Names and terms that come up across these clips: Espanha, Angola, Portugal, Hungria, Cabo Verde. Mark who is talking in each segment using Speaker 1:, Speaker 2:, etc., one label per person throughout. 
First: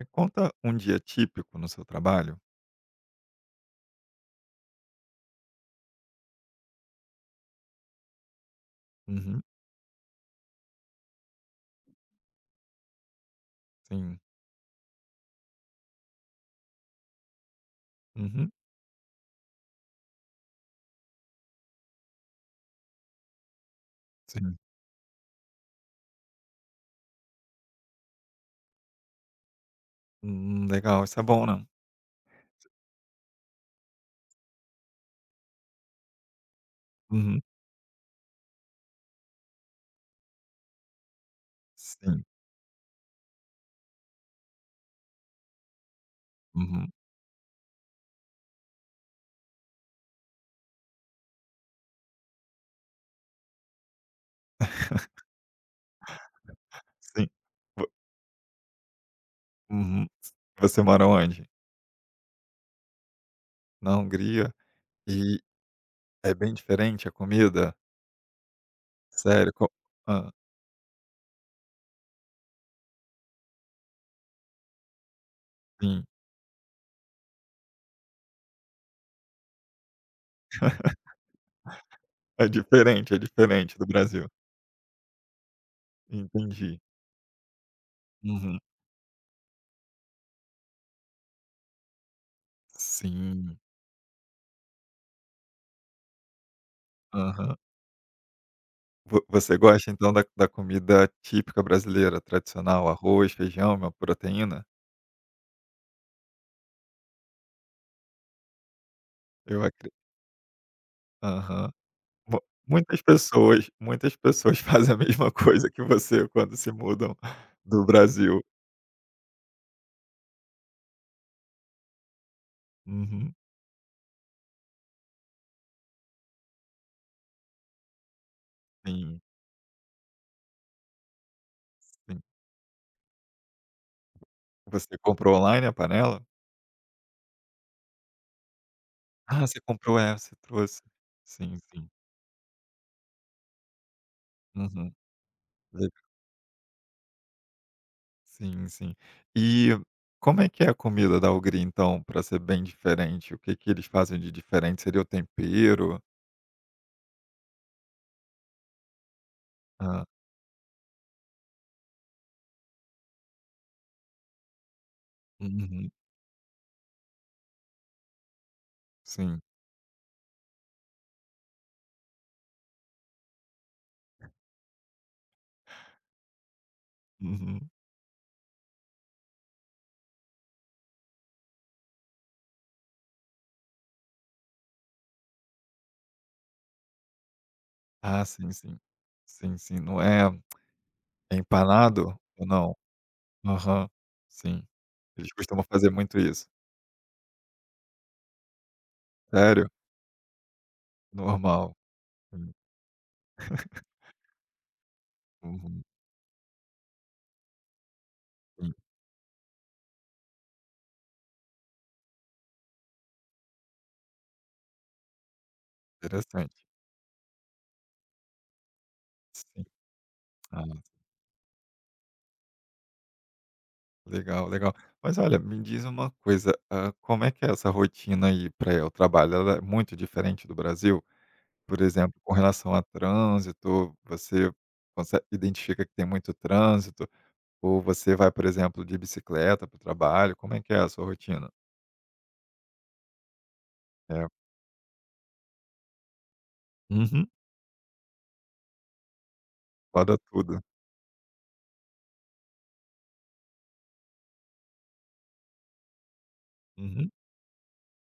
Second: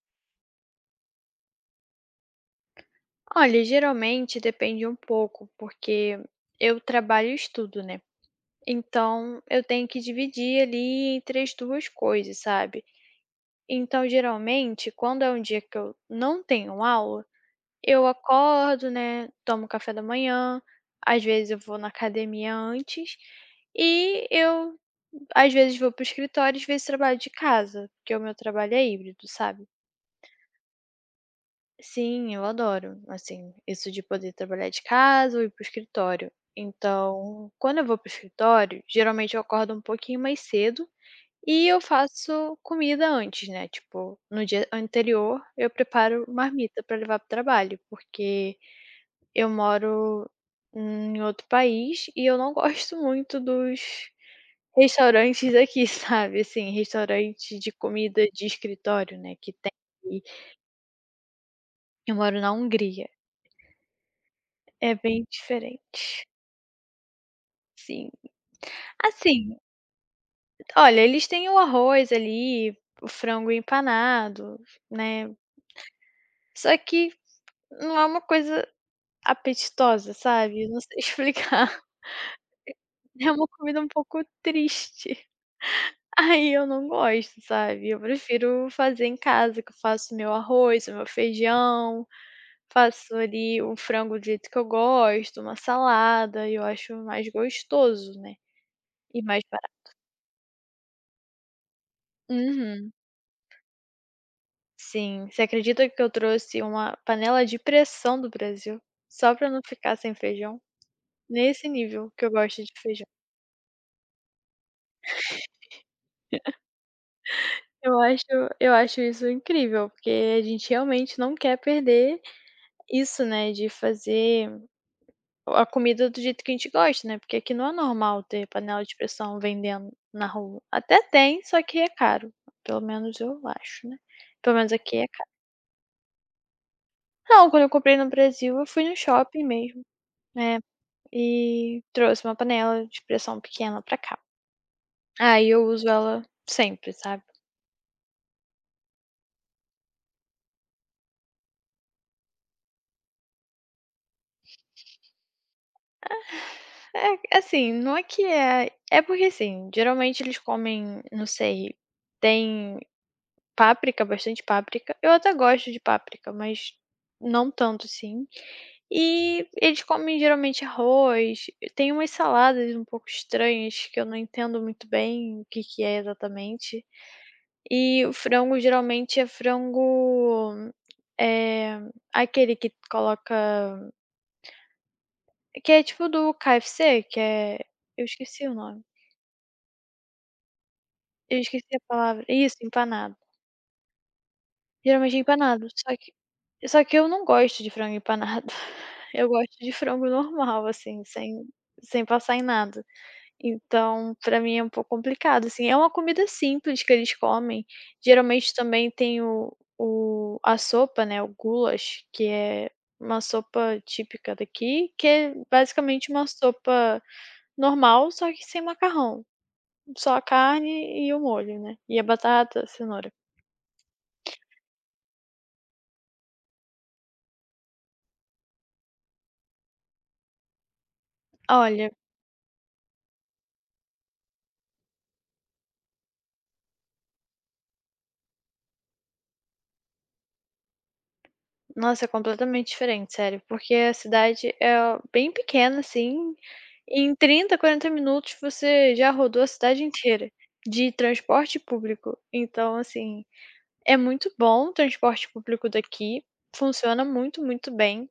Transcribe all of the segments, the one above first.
Speaker 1: Me conta um dia típico no seu trabalho.
Speaker 2: Olha, geralmente depende um pouco, porque eu trabalho e estudo, né? Então
Speaker 1: Uhum,
Speaker 2: eu tenho que dividir ali entre as duas coisas, sabe? Então,
Speaker 1: sim.
Speaker 2: geralmente, quando é um dia que eu não tenho aula, eu
Speaker 1: Uhum,
Speaker 2: acordo, né? Tomo café da manhã, às vezes eu vou na academia antes, e
Speaker 1: sim.
Speaker 2: eu às vezes vou para o escritório, às vezes trabalho de casa, porque o meu trabalho é híbrido, sabe?
Speaker 1: Legal, isso é bom, né.
Speaker 2: Sim, eu adoro, assim, isso de poder trabalhar de casa ou ir para o escritório.
Speaker 1: Uhum,
Speaker 2: Então, quando eu vou para o escritório, geralmente eu acordo um pouquinho mais cedo e eu
Speaker 1: sim.
Speaker 2: faço comida antes, né, tipo, no dia anterior eu preparo marmita
Speaker 1: Uhum,
Speaker 2: pra levar para o trabalho, porque eu moro em outro país e eu não gosto muito dos restaurantes aqui. Sabe, assim,
Speaker 1: sim.
Speaker 2: restaurante de
Speaker 1: Vo
Speaker 2: comida de escritório, né, que tem
Speaker 1: Uhum. Você mora onde?
Speaker 2: eu moro na Hungria.
Speaker 1: Na Hungria?
Speaker 2: É bem
Speaker 1: E
Speaker 2: diferente,
Speaker 1: é bem diferente a comida?
Speaker 2: sim.
Speaker 1: Sério,
Speaker 2: Assim,
Speaker 1: co hã,
Speaker 2: olha, eles têm o arroz ali, o frango empanado, né,
Speaker 1: sim.
Speaker 2: só que não é uma coisa apetitosa, sabe, não sei explicar.
Speaker 1: É
Speaker 2: É uma
Speaker 1: diferente
Speaker 2: comida um
Speaker 1: do
Speaker 2: pouco
Speaker 1: Brasil.
Speaker 2: triste, aí eu
Speaker 1: Entendi.
Speaker 2: não gosto, sabe, eu
Speaker 1: Uhum.
Speaker 2: prefiro fazer em casa, que eu faço meu arroz, o meu feijão, faço
Speaker 1: Sim.
Speaker 2: ali o frango do jeito que eu gosto, uma salada, e eu acho mais
Speaker 1: Aham.
Speaker 2: gostoso, né, e
Speaker 1: Vo
Speaker 2: mais
Speaker 1: você
Speaker 2: barato.
Speaker 1: gosta então da comida típica brasileira, tradicional,
Speaker 2: Uhum.
Speaker 1: arroz, feijão, uma proteína?
Speaker 2: Sim, você acredita que eu trouxe uma panela de pressão do Brasil, só pra não
Speaker 1: Eu
Speaker 2: ficar
Speaker 1: acredito.
Speaker 2: sem feijão? Nesse nível que eu
Speaker 1: Mu
Speaker 2: gosto de feijão.
Speaker 1: muitas pessoas fazem a mesma coisa que você quando se mudam do
Speaker 2: Eu acho
Speaker 1: Brasil.
Speaker 2: eu acho isso incrível, porque a gente realmente não quer perder isso,
Speaker 1: Uhum.
Speaker 2: né, de fazer a comida do jeito que a gente gosta, né, porque aqui não é normal ter panela de
Speaker 1: Sim,
Speaker 2: pressão vendendo na rua. Até tem, só que é
Speaker 1: sim.
Speaker 2: caro, pelo menos eu acho, né. Pelo menos aqui
Speaker 1: Você
Speaker 2: é caro.
Speaker 1: comprou online a panela?
Speaker 2: Não, quando eu comprei no Brasil, eu fui no
Speaker 1: Ah,
Speaker 2: shopping
Speaker 1: você
Speaker 2: mesmo.
Speaker 1: comprou, é, você
Speaker 2: É.
Speaker 1: trouxe. Sim,
Speaker 2: E
Speaker 1: sim.
Speaker 2: trouxe uma panela de pressão pequena pra cá.
Speaker 1: Uhum.
Speaker 2: Aí eu uso
Speaker 1: Legal.
Speaker 2: ela sempre, sabe.
Speaker 1: Sim, sim. E como é que é a comida da Hungria, então, para ser bem diferente? O que que eles fazem de diferente? Seria o tempero?
Speaker 2: É, assim, não é que é porque, assim,
Speaker 1: Hã.
Speaker 2: geralmente eles comem, não sei, tem páprica, bastante páprica. Eu até gosto de
Speaker 1: Uhum.
Speaker 2: páprica, mas não tanto assim.
Speaker 1: Sim.
Speaker 2: E eles comem geralmente arroz, tem umas saladas um pouco estranhas que eu não entendo muito bem o que que é exatamente.
Speaker 1: Uhum.
Speaker 2: E o frango geralmente é frango, eh, aquele que coloca que é tipo do KFC, que é eu
Speaker 1: Ah,
Speaker 2: esqueci o
Speaker 1: sim, sim.
Speaker 2: nome,
Speaker 1: Sim, sim. Não é
Speaker 2: eu esqueci a
Speaker 1: empanado
Speaker 2: palavra.
Speaker 1: ou
Speaker 2: Isso,
Speaker 1: não?
Speaker 2: empanado.
Speaker 1: Aham, sim.
Speaker 2: Geralmente é
Speaker 1: Eles costumam
Speaker 2: empanado,
Speaker 1: fazer
Speaker 2: só que
Speaker 1: muito isso.
Speaker 2: só que eu não gosto de frango empanado. Eu gosto
Speaker 1: Sério?
Speaker 2: de frango normal, assim, sem
Speaker 1: Normal.
Speaker 2: sem passar em
Speaker 1: Hum,
Speaker 2: nada. Então, pra mim é um pouco complicado, assim. É
Speaker 1: uhum,
Speaker 2: uma comida simples que eles comem. Geralmente
Speaker 1: sim,
Speaker 2: também tem o a sopa, né, o goulash, que é uma sopa típica daqui, que é basicamente uma
Speaker 1: interessante.
Speaker 2: sopa normal, só que sem macarrão.
Speaker 1: Sim.
Speaker 2: Só a
Speaker 1: Ah,
Speaker 2: carne e o molho, né, e a batata, a cenoura.
Speaker 1: legal, legal. Mas olha, me diz uma coisa, hã, como é que é essa rotina aí para ir trabalho? Ela é muito diferente do Brasil? Por
Speaker 2: Olha,
Speaker 1: exemplo, com relação a trânsito, você conse identifica que tem muito trânsito? Ou você vai, por exemplo, de bicicleta para o trabalho? Como é que é a sua rotina?
Speaker 2: nossa, é completamente diferente, sério, porque a
Speaker 1: É.
Speaker 2: cidade é bem pequena, assim. Em
Speaker 1: Uhum.
Speaker 2: 30, 40 minutos você já rodou a cidade
Speaker 1: Roda
Speaker 2: inteira
Speaker 1: tudo.
Speaker 2: de transporte público. Então, assim, é muito bom o transporte público daqui, funciona
Speaker 1: Uhum,
Speaker 2: muito, muito bem.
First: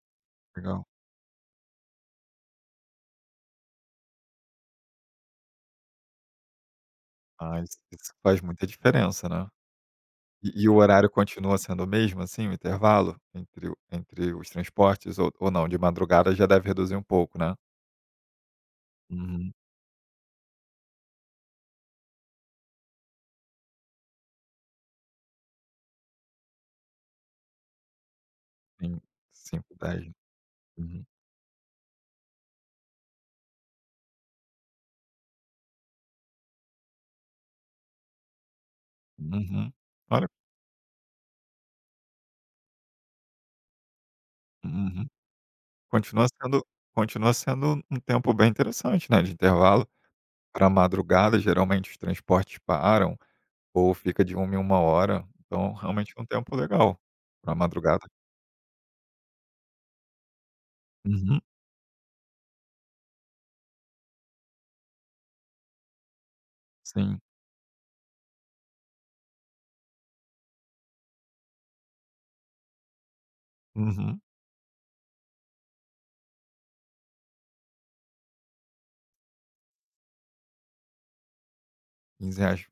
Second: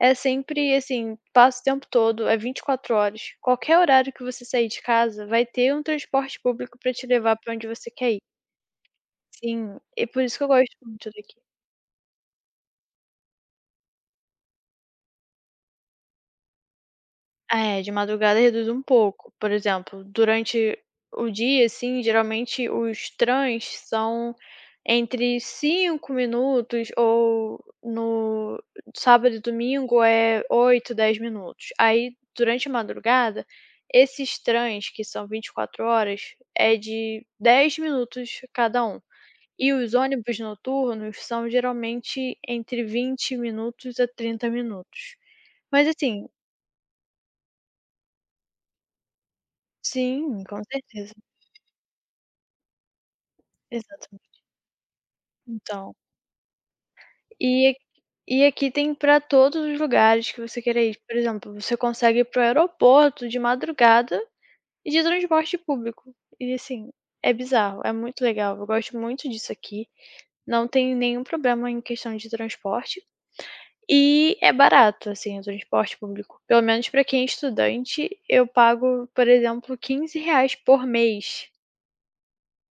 Speaker 2: É sempre
Speaker 1: legal.
Speaker 2: assim, passa o tempo todo, é 24 horas. Qualquer horário que você sair de casa, vai ter um transporte público pra te levar pra
Speaker 1: Ah,
Speaker 2: onde
Speaker 1: isso
Speaker 2: você quer
Speaker 1: isso
Speaker 2: ir.
Speaker 1: faz muita diferença, né.
Speaker 2: Sim, e por isso que eu
Speaker 1: E o
Speaker 2: gosto muito
Speaker 1: horário
Speaker 2: daqui.
Speaker 1: continua sendo o mesmo, assim, o intervalo entre os transportes ou não, de madrugada já deve reduzir um pouco, né?
Speaker 2: É, de madrugada reduz um pouco. Por
Speaker 1: Uhum,
Speaker 2: exemplo, durante o dia, assim, geralmente os trans são entre 5 minutos ou no
Speaker 1: sim,
Speaker 2: sábado e
Speaker 1: 5
Speaker 2: domingo
Speaker 1: h.
Speaker 2: é 8,
Speaker 1: Uhum,
Speaker 2: 10 minutos. Aí, durante a madrugada, esses trans que são 24 horas é de 10 minutos cada um.
Speaker 1: uhum.
Speaker 2: E os
Speaker 1: Olha,
Speaker 2: ônibus noturnos são geralmente entre 20 minutos a 30
Speaker 1: uhum.
Speaker 2: minutos. Mas assim
Speaker 1: Continua sendo continua sendo um tempo bem interessante, né, de intervalo.
Speaker 2: sim, com
Speaker 1: Para
Speaker 2: certeza.
Speaker 1: madrugada, geralmente os transportes param ou fica de
Speaker 2: Exatamente.
Speaker 1: uma em 1 hora, então
Speaker 2: Então,
Speaker 1: realmente é um tempo legal para
Speaker 2: e aqui
Speaker 1: madrugada.
Speaker 2: e aqui tem para todos os lugares que você queira ir. Por
Speaker 1: Uhum,
Speaker 2: exemplo, você consegue ir para o aeroporto de madrugada e de transporte público. E assim,
Speaker 1: sim.
Speaker 2: é bizarro, é muito legal, eu gosto muito disso aqui. Não tem nenhum problema em questão de transporte
Speaker 1: Uhum,
Speaker 2: e é barato, assim, o transporte público. Pelo menos para quem é estudante, eu pago, por exemplo, R$ 15 por mês.
Speaker 1: R$15,00.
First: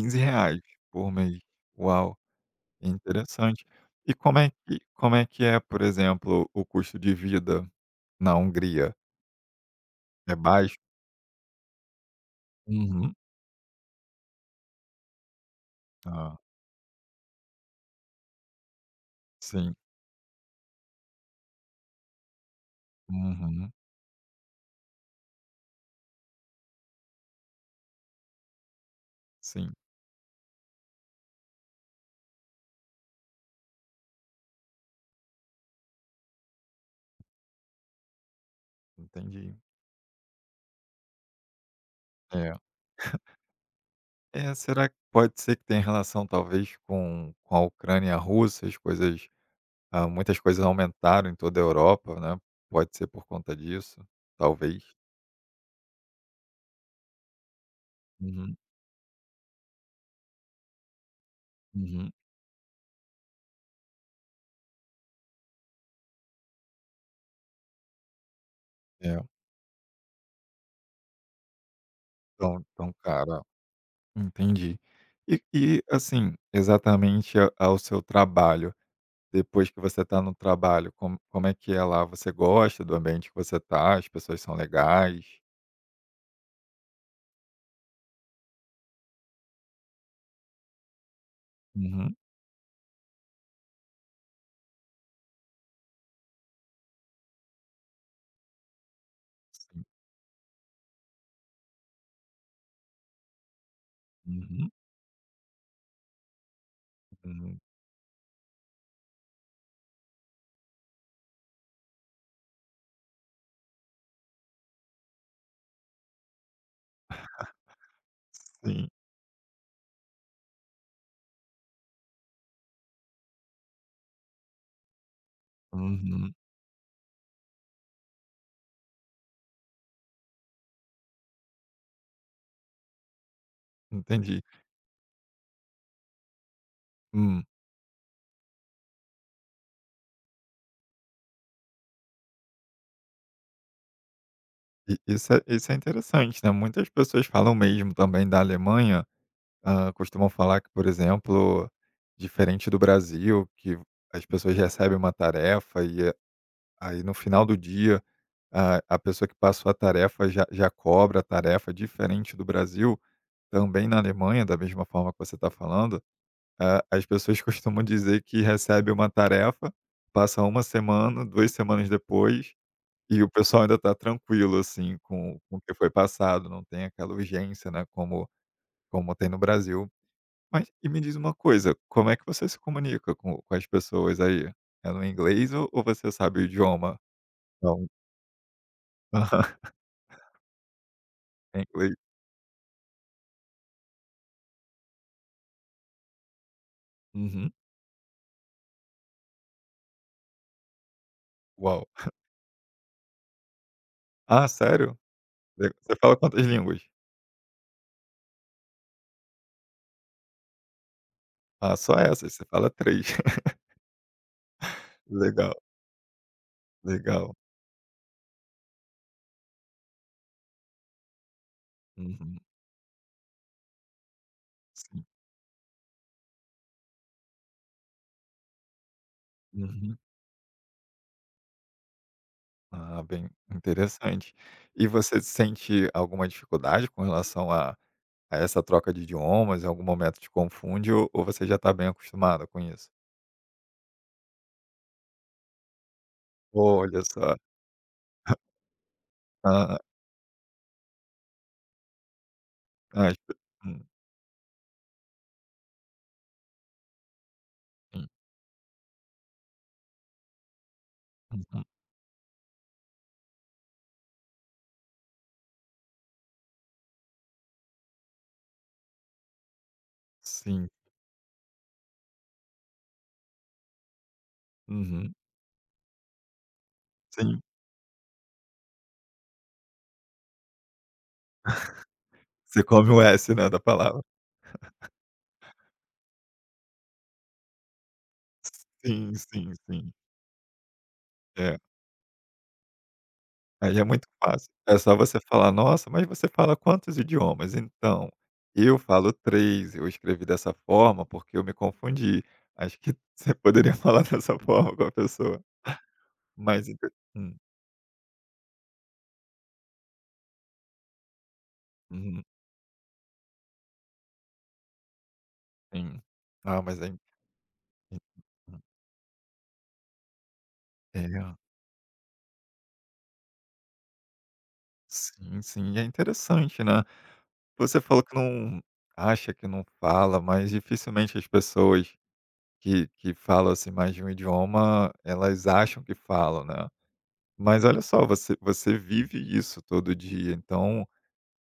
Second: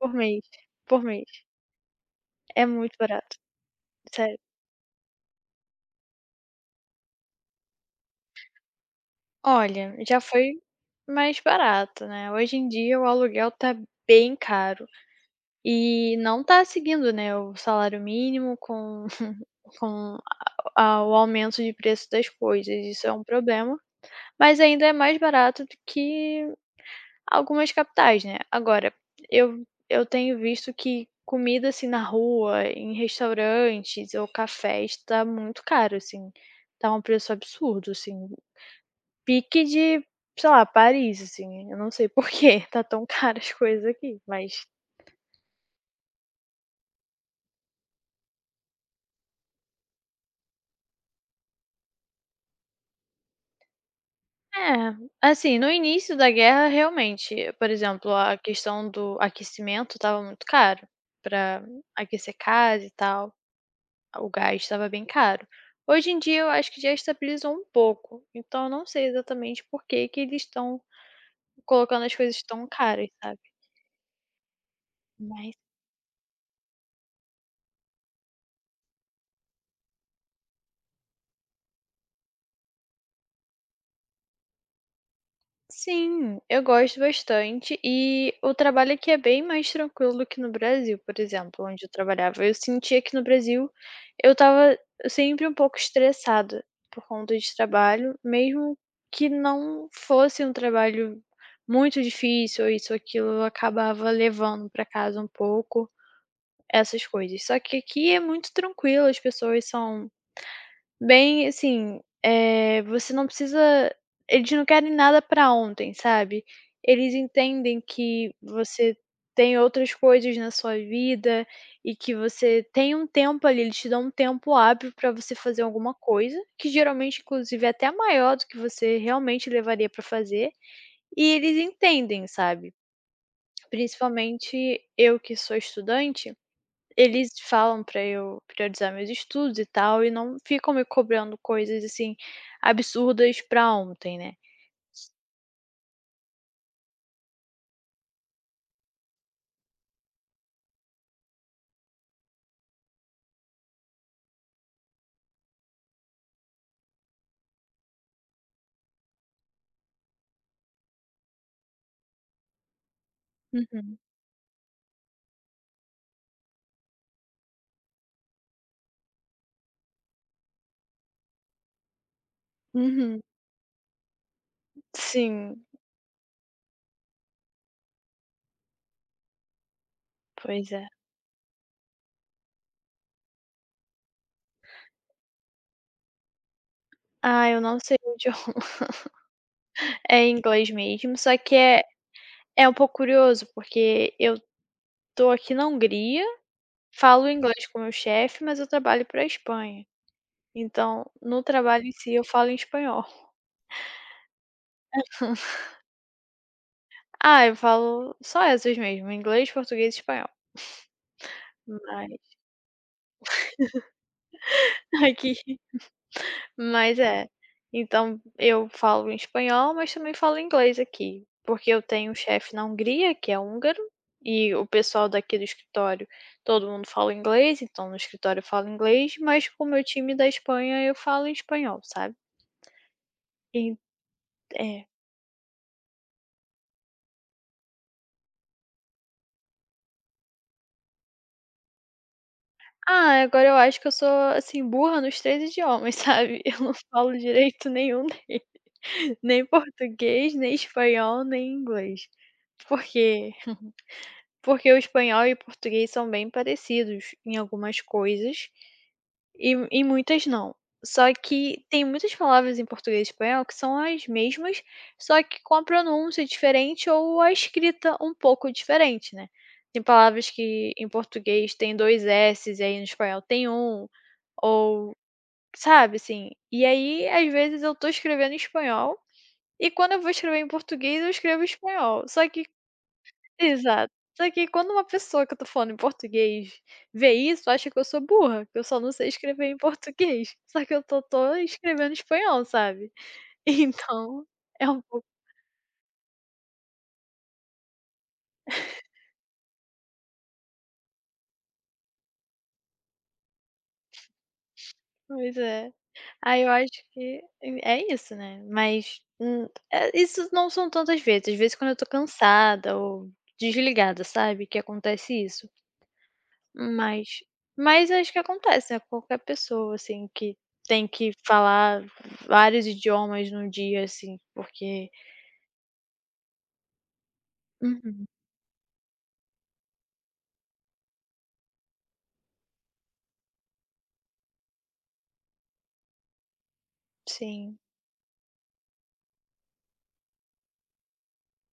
Speaker 2: Por mês,
Speaker 1: reais
Speaker 2: por
Speaker 1: por
Speaker 2: mês.
Speaker 1: mês. Uau,
Speaker 2: É
Speaker 1: é
Speaker 2: muito barato,
Speaker 1: interessante. E
Speaker 2: sério.
Speaker 1: como é que é, por exemplo, o custo de vida na Hungria?
Speaker 2: Olha, já
Speaker 1: É
Speaker 2: foi
Speaker 1: baixo?
Speaker 2: mais barato, né. Hoje em dia o
Speaker 1: Uhum.
Speaker 2: aluguel tá bem caro e
Speaker 1: Ah,
Speaker 2: não tá seguindo, né, o salário mínimo com
Speaker 1: sim.
Speaker 2: com a o aumento de preço das coisas. Isso é um
Speaker 1: Uhum.
Speaker 2: problema, mas ainda é mais barato do que algumas capitais, né. Agora, eu
Speaker 1: Sim,
Speaker 2: eu tenho visto que comida, assim, na rua, em restaurantes ou cafés, tá muito caro, assim, tá um preço absurdo, assim. Pique
Speaker 1: entendi.
Speaker 2: de, sei lá, Paris, assim, eu não sei por
Speaker 1: É.
Speaker 2: que tá tão caro as coisas aqui,
Speaker 1: É,
Speaker 2: mas
Speaker 1: será que pode ser que tenha relação talvez com a Ucrânia e a Rússia, as coisas, ah, muitas coisas aumentaram em toda a Europa, né, pode ser por conta disso? Talvez.
Speaker 2: é, assim, no início da guerra realmente, por exemplo, a
Speaker 1: Uhum,
Speaker 2: questão do aquecimento tava muito caro, pra
Speaker 1: uhum.
Speaker 2: aquecer casa e tal, o gás estava bem caro. Hoje em dia eu acho que já estabilizou um pouco, então eu não sei
Speaker 1: É,
Speaker 2: exatamente por que que eles estão colocando as coisas
Speaker 1: tão
Speaker 2: tão
Speaker 1: tão
Speaker 2: caras, sabe.
Speaker 1: cara. Entendi. E, assim, exatamente a ao seu trabalho, depois que você está no trabalho, como é que é lá? Você gosta do ambiente que você está. As pessoas são legais?
Speaker 2: Sim, eu gosto bastante e o trabalho aqui é bem mais tranquilo do que no Brasil, por exemplo, onde eu
Speaker 1: Uhum.
Speaker 2: trabalhava. Eu sentia que no Brasil eu estava sempre um pouco estressada por conta de trabalho, mesmo que
Speaker 1: Sim.
Speaker 2: não fosse um trabalho muito difícil ou isso ou aquilo, eu acabava levando
Speaker 1: Uhum.
Speaker 2: para casa um pouco essas coisas. Só
Speaker 1: Hum.
Speaker 2: que aqui é muito tranquilo, as pessoas são bem assim. Você não precisa Eles não querem nada pra ontem, sabe. Eles entendem que
Speaker 1: Sim.
Speaker 2: você tem outras coisas na sua vida e que você tem um tempo ali, eles te dão um tempo hábil pra você fazer alguma
Speaker 1: Uhum.
Speaker 2: coisa, que geralmente inclusive é até maior do que você realmente levaria pra fazer, e eles entendem, sabe.
Speaker 1: Entendi.
Speaker 2: Principalmente eu que sou estudante, eles
Speaker 1: Hum.
Speaker 2: falam pra eu priorizar meus estudos e tal, e não ficam me cobrando coisas, assim, absurdas pra ontem, né.
Speaker 1: I isso é interessante, né, muitas pessoas falam mesmo também da Alemanha, hã, costumam falar que, por exemplo, diferente do Brasil, que as pessoas recebem uma tarefa e aí no final do dia a pessoa que passou a tarefa já cobra a tarefa, diferente do Brasil, também
Speaker 2: Uhum,
Speaker 1: na Alemanha, da mesma forma que você está falando, ah, as pessoas costumam dizer que recebe uma tarefa, passa uma semana, 2 semanas depois,
Speaker 2: uhum.
Speaker 1: e o pessoal ainda está tranquilo, assim, com o
Speaker 2: Sim,
Speaker 1: que foi passado, não tem aquela urgência, né, como tem no Brasil. Mas
Speaker 2: pois é.
Speaker 1: e me diz uma coisa, como é que você se comunica com as pessoas aí? É no inglês ou você sabe o idioma?
Speaker 2: Ah, eu não
Speaker 1: Não.
Speaker 2: sei o idioma. É inglês mesmo. Só que
Speaker 1: É
Speaker 2: é
Speaker 1: inglês.
Speaker 2: É um pouco curioso, porque eu tô aqui na Hungria, falo
Speaker 1: Uhum.
Speaker 2: inglês com o meu chefe, mas eu trabalho pra Espanha. Então, no
Speaker 1: Uau.
Speaker 2: trabalho em si, eu falo em espanhol.
Speaker 1: Ah, sério? Le você fala quantas línguas?
Speaker 2: Ah, eu falo só essas mesmo, inglês, português e espanhol.
Speaker 1: Ah, só
Speaker 2: Mas
Speaker 1: essas, você fala 3.
Speaker 2: aqui
Speaker 1: Legal,
Speaker 2: Mas é.
Speaker 1: legal.
Speaker 2: Então eu falo em espanhol, mas também falo inglês aqui, porque eu tenho um
Speaker 1: Uhum,
Speaker 2: chefe na Hungria, que é húngaro, e o
Speaker 1: sim.
Speaker 2: pessoal daqui do escritório, todo mundo fala inglês, então no escritório eu falo inglês, mas com o meu
Speaker 1: Uhum.
Speaker 2: time da Espanha eu falo em espanhol, sabe.
Speaker 1: Ah, bem
Speaker 2: E
Speaker 1: interessante.
Speaker 2: é.
Speaker 1: E você sente alguma dificuldade com relação a essa troca de idiomas? Em algum momento te confunde ou você já está bem acostumada com isso?
Speaker 2: Ah, agora eu acho que eu sou, assim, burra nos 3 idiomas, sabe. Eu não
Speaker 1: Olha
Speaker 2: falo
Speaker 1: só.
Speaker 2: direito nenhum deles, nem
Speaker 1: Aham.
Speaker 2: português, nem espanhol, nem inglês.
Speaker 1: Ah,
Speaker 2: Porque
Speaker 1: espe hum,
Speaker 2: Porque o espanhol e o português são bem parecidos em algumas
Speaker 1: hum,
Speaker 2: coisas e em muitas não. Só que
Speaker 1: uhum.
Speaker 2: tem muitas palavras em português e espanhol que são as mesmas, só que com a pronúncia diferente ou a escrita um pouco diferente, né. Tem palavras
Speaker 1: Sim.
Speaker 2: que em português tem 2 s's e aí no espanhol tem um, ou
Speaker 1: Uhum.
Speaker 2: sabe, assim. E aí, às
Speaker 1: Sim.
Speaker 2: vezes, eu tô escrevendo em espanhol e quando eu vou escrever em português eu escrevo em espanhol. Só que
Speaker 1: Você come o S, né, da
Speaker 2: Exato.
Speaker 1: palavra.
Speaker 2: Só que quando uma pessoa que eu tô falando em português vê isso, acha que eu sou burra, que eu só não sei
Speaker 1: Sim,
Speaker 2: escrever
Speaker 1: sim,
Speaker 2: em
Speaker 1: sim.
Speaker 2: português. Só que eu só tô
Speaker 1: É.
Speaker 2: escrevendo em espanhol, sabe.
Speaker 1: Aí é muito
Speaker 2: Então
Speaker 1: fácil.
Speaker 2: é
Speaker 1: É
Speaker 2: um
Speaker 1: só
Speaker 2: pouco
Speaker 1: você falar: "Nossa, mas você fala quantos idiomas?". "Então, eu falo 3. Eu escrevi dessa forma porque eu me confundi". Acho que você poderia falar dessa forma com a
Speaker 2: pois
Speaker 1: pessoa.
Speaker 2: é. Aí eu
Speaker 1: Mas
Speaker 2: acho
Speaker 1: inte
Speaker 2: que
Speaker 1: hum,
Speaker 2: é isso, né. Mas, isso não são tantas vezes, às vezes quando eu tô
Speaker 1: uhum,
Speaker 2: cansada ou desligada, sabe, que acontece isso.
Speaker 1: sim. Ah, mas é,
Speaker 2: Mas mas acho que
Speaker 1: uhum.
Speaker 2: acontece a qualquer pessoa, assim, que tem
Speaker 1: É,
Speaker 2: que falar vários idiomas no dia, assim, porque.
Speaker 1: sim, sim. E é interessante, né. Você falou
Speaker 2: Uhum,
Speaker 1: que não acha que não fala, mas dificilmente as pessoas que falam, assim, mais de um idioma, elas acham que falam, né.
Speaker 2: sim.
Speaker 1: Mas olha só, você vive isso todo dia, então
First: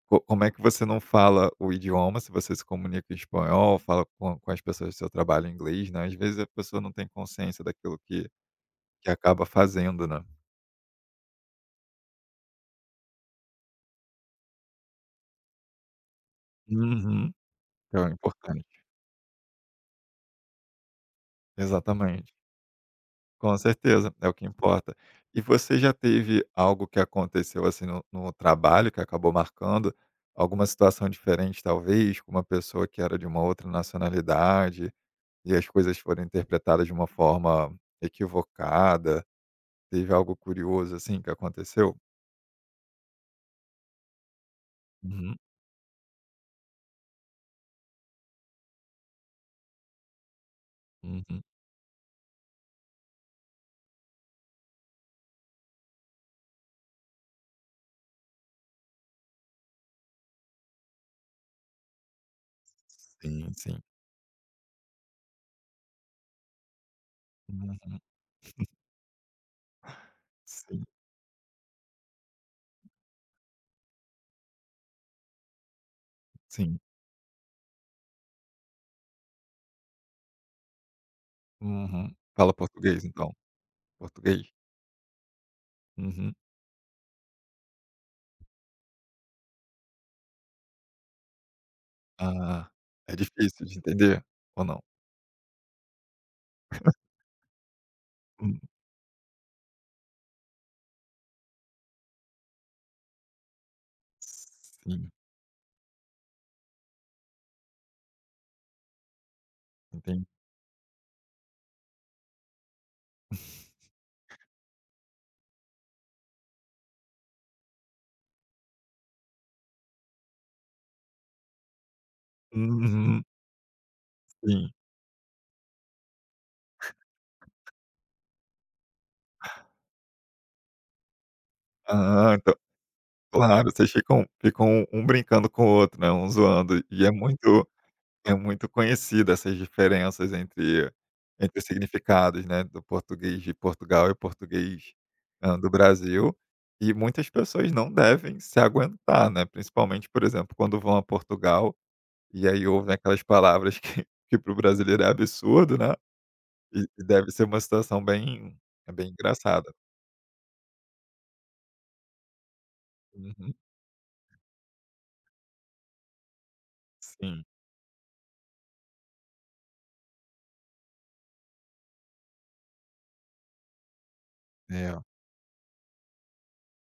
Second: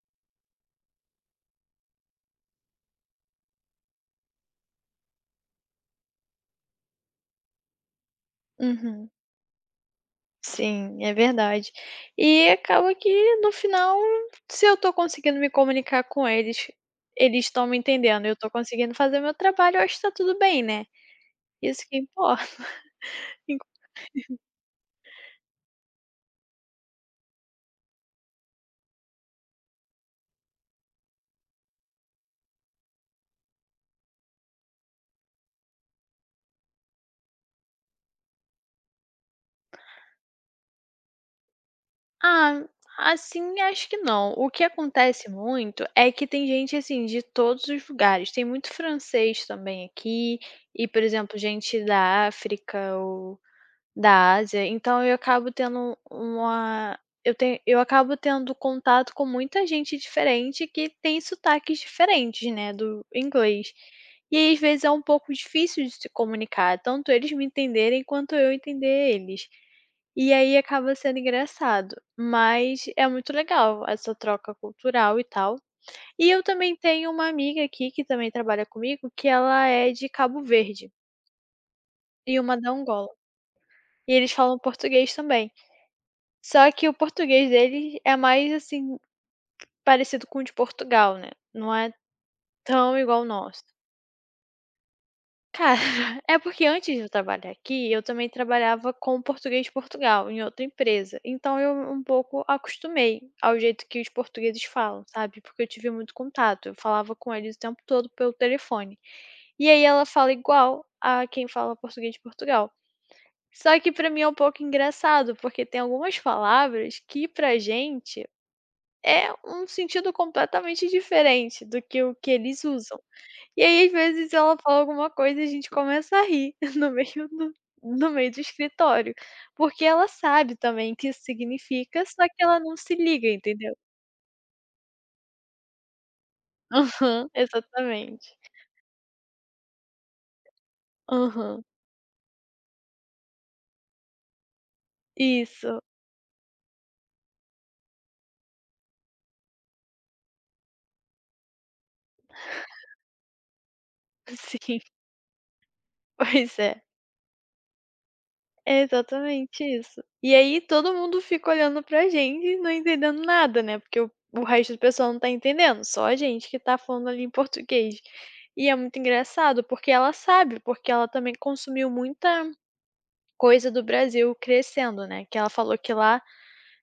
Speaker 1: co como é que você não fala o idioma, se você se comunica em espanhol, fala com as pessoas do seu trabalho em inglês, né, às vezes a pessoa não tem consciência daquilo
Speaker 2: Uhum.
Speaker 1: que acaba fazendo, né.
Speaker 2: Sim, é verdade. E acaba que no final, se eu tô conseguindo me comunicar com eles,
Speaker 1: Uhum.
Speaker 2: eles estão me
Speaker 1: Então é
Speaker 2: entendendo, eu tô
Speaker 1: importante.
Speaker 2: conseguindo fazer meu trabalho, eu acho que tá tudo bem, né. Isso que
Speaker 1: Exatamente.
Speaker 2: importa.
Speaker 1: Com certeza, é o que importa. E você já teve algo que aconteceu, assim, no trabalho que acabou marcando? Alguma situação diferente, talvez, com uma pessoa que era de uma outra nacionalidade? E as coisas foram interpretadas de uma forma equivocada. Teve algo curioso, assim, que aconteceu?
Speaker 2: Ah, assim, acho que não. O que acontece
Speaker 1: Uhum,
Speaker 2: muito é que tem gente assim de todos os lugares. Tem muito francês também aqui e, por exemplo,
Speaker 1: uhum.
Speaker 2: gente da África, da Ásia, então eu acabo tendo contato com muita gente diferente que tem sotaques diferentes, né, do
Speaker 1: Sim,
Speaker 2: inglês.
Speaker 1: sim.
Speaker 2: E aí, às vezes, é um pouco difícil de se comunicar, tanto eles me
Speaker 1: Uhum.
Speaker 2: entenderem quanto eu entender eles. E aí
Speaker 1: Sim,
Speaker 2: acaba sendo engraçado, mas é muito legal essa troca cultural e tal. E eu também
Speaker 1: sim.
Speaker 2: tenho uma amiga aqui que também trabalha comigo, que ela é de Cabo Verde
Speaker 1: Uhum.
Speaker 2: e
Speaker 1: Fala
Speaker 2: uma da
Speaker 1: português,
Speaker 2: Angola,
Speaker 1: então?
Speaker 2: e eles
Speaker 1: Português?
Speaker 2: falam português também.
Speaker 1: Uhum.
Speaker 2: Só que o português deles é mais, assim, parecido com o de Portugal, né, não é
Speaker 1: Ah,
Speaker 2: tão
Speaker 1: é
Speaker 2: igual o nosso.
Speaker 1: difícil de entender ou não?
Speaker 2: Cara, é porque antes de eu trabalhar aqui, eu também
Speaker 1: Hum,
Speaker 2: trabalhava com português de Portugal, em outra empresa, então eu um pouco acostumei ao jeito que os portugueses falam,
Speaker 1: sim,
Speaker 2: sabe, porque eu tive muito contato, eu falava com eles o tempo todo pelo telefone. E aí ela
Speaker 1: entendi.
Speaker 2: fala igual a quem fala português de Portugal. Só que pra mim é um pouco engraçado, porque tem algumas palavras que pra gente é um sentido completamente diferente do que o que eles usam.
Speaker 1: Uhum,
Speaker 2: E aí, às vezes, ela
Speaker 1: sim.
Speaker 2: fala alguma coisa e a gente começa a rir no meio do no meio do escritório, porque ela sabe também o que isso significa, só
Speaker 1: Ah,
Speaker 2: que
Speaker 1: então
Speaker 2: ela não se liga,
Speaker 1: claro,
Speaker 2: entendeu?
Speaker 1: vocês ficam um brincando com o outro, né, um zoando. e é
Speaker 2: Aham,
Speaker 1: muito
Speaker 2: exatamente.
Speaker 1: É muito conhecida essas diferenças entre
Speaker 2: Aham,
Speaker 1: os significados, né, do português de Portugal e português, hã, do
Speaker 2: isso,
Speaker 1: Brasil, e muitas pessoas não devem se aguentar, né, principalmente, por exemplo, quando vão a Portugal, e aí ouvem aquelas palavras que que para o
Speaker 2: sim,
Speaker 1: brasileiro é absurdo, né,
Speaker 2: pois é.
Speaker 1: e deve ser uma situação bem
Speaker 2: É
Speaker 1: é bem
Speaker 2: exatamente
Speaker 1: engraçada.
Speaker 2: isso. E aí todo mundo fica olhando pra gente e não entendendo
Speaker 1: Uhum.
Speaker 2: nada, né, porque o resto do pessoal não tá entendendo, só a gente que tá falando ali em
Speaker 1: Sim.
Speaker 2: português. E é muito engraçado, porque ela sabe, porque ela também consumiu muita coisa do Brasil
Speaker 1: É.
Speaker 2: crescendo, né, que ela falou que lá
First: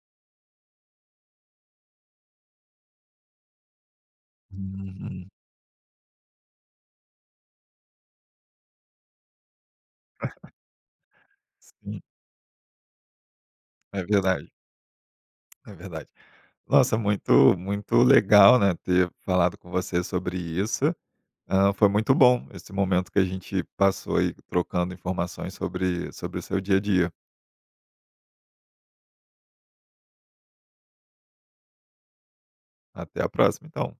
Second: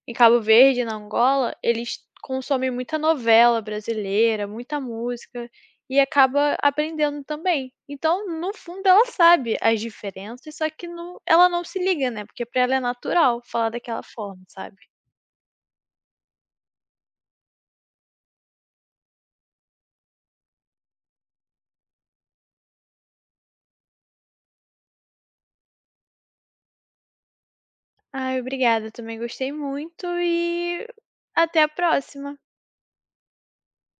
Speaker 2: em Cabo Verde, na Angola, eles consomem muita novela brasileira, muita
Speaker 1: Uhum.
Speaker 2: música e acaba aprendendo também. Então, no fundo, ela sabe as diferenças, só que ela não se
Speaker 1: Sim.
Speaker 2: liga, né, porque pra ela é natural falar
Speaker 1: É
Speaker 2: daquela forma,
Speaker 1: verdade,
Speaker 2: sabe.
Speaker 1: é verdade. Nossa, muito, muito legal, né, ter falado com você sobre isso. Hã, foi muito bom esse momento que a gente passou aí trocando informações sobre o seu dia a dia.
Speaker 2: Ai, obrigada, também gostei muito e até a próxima.
Speaker 1: Até a próxima, então.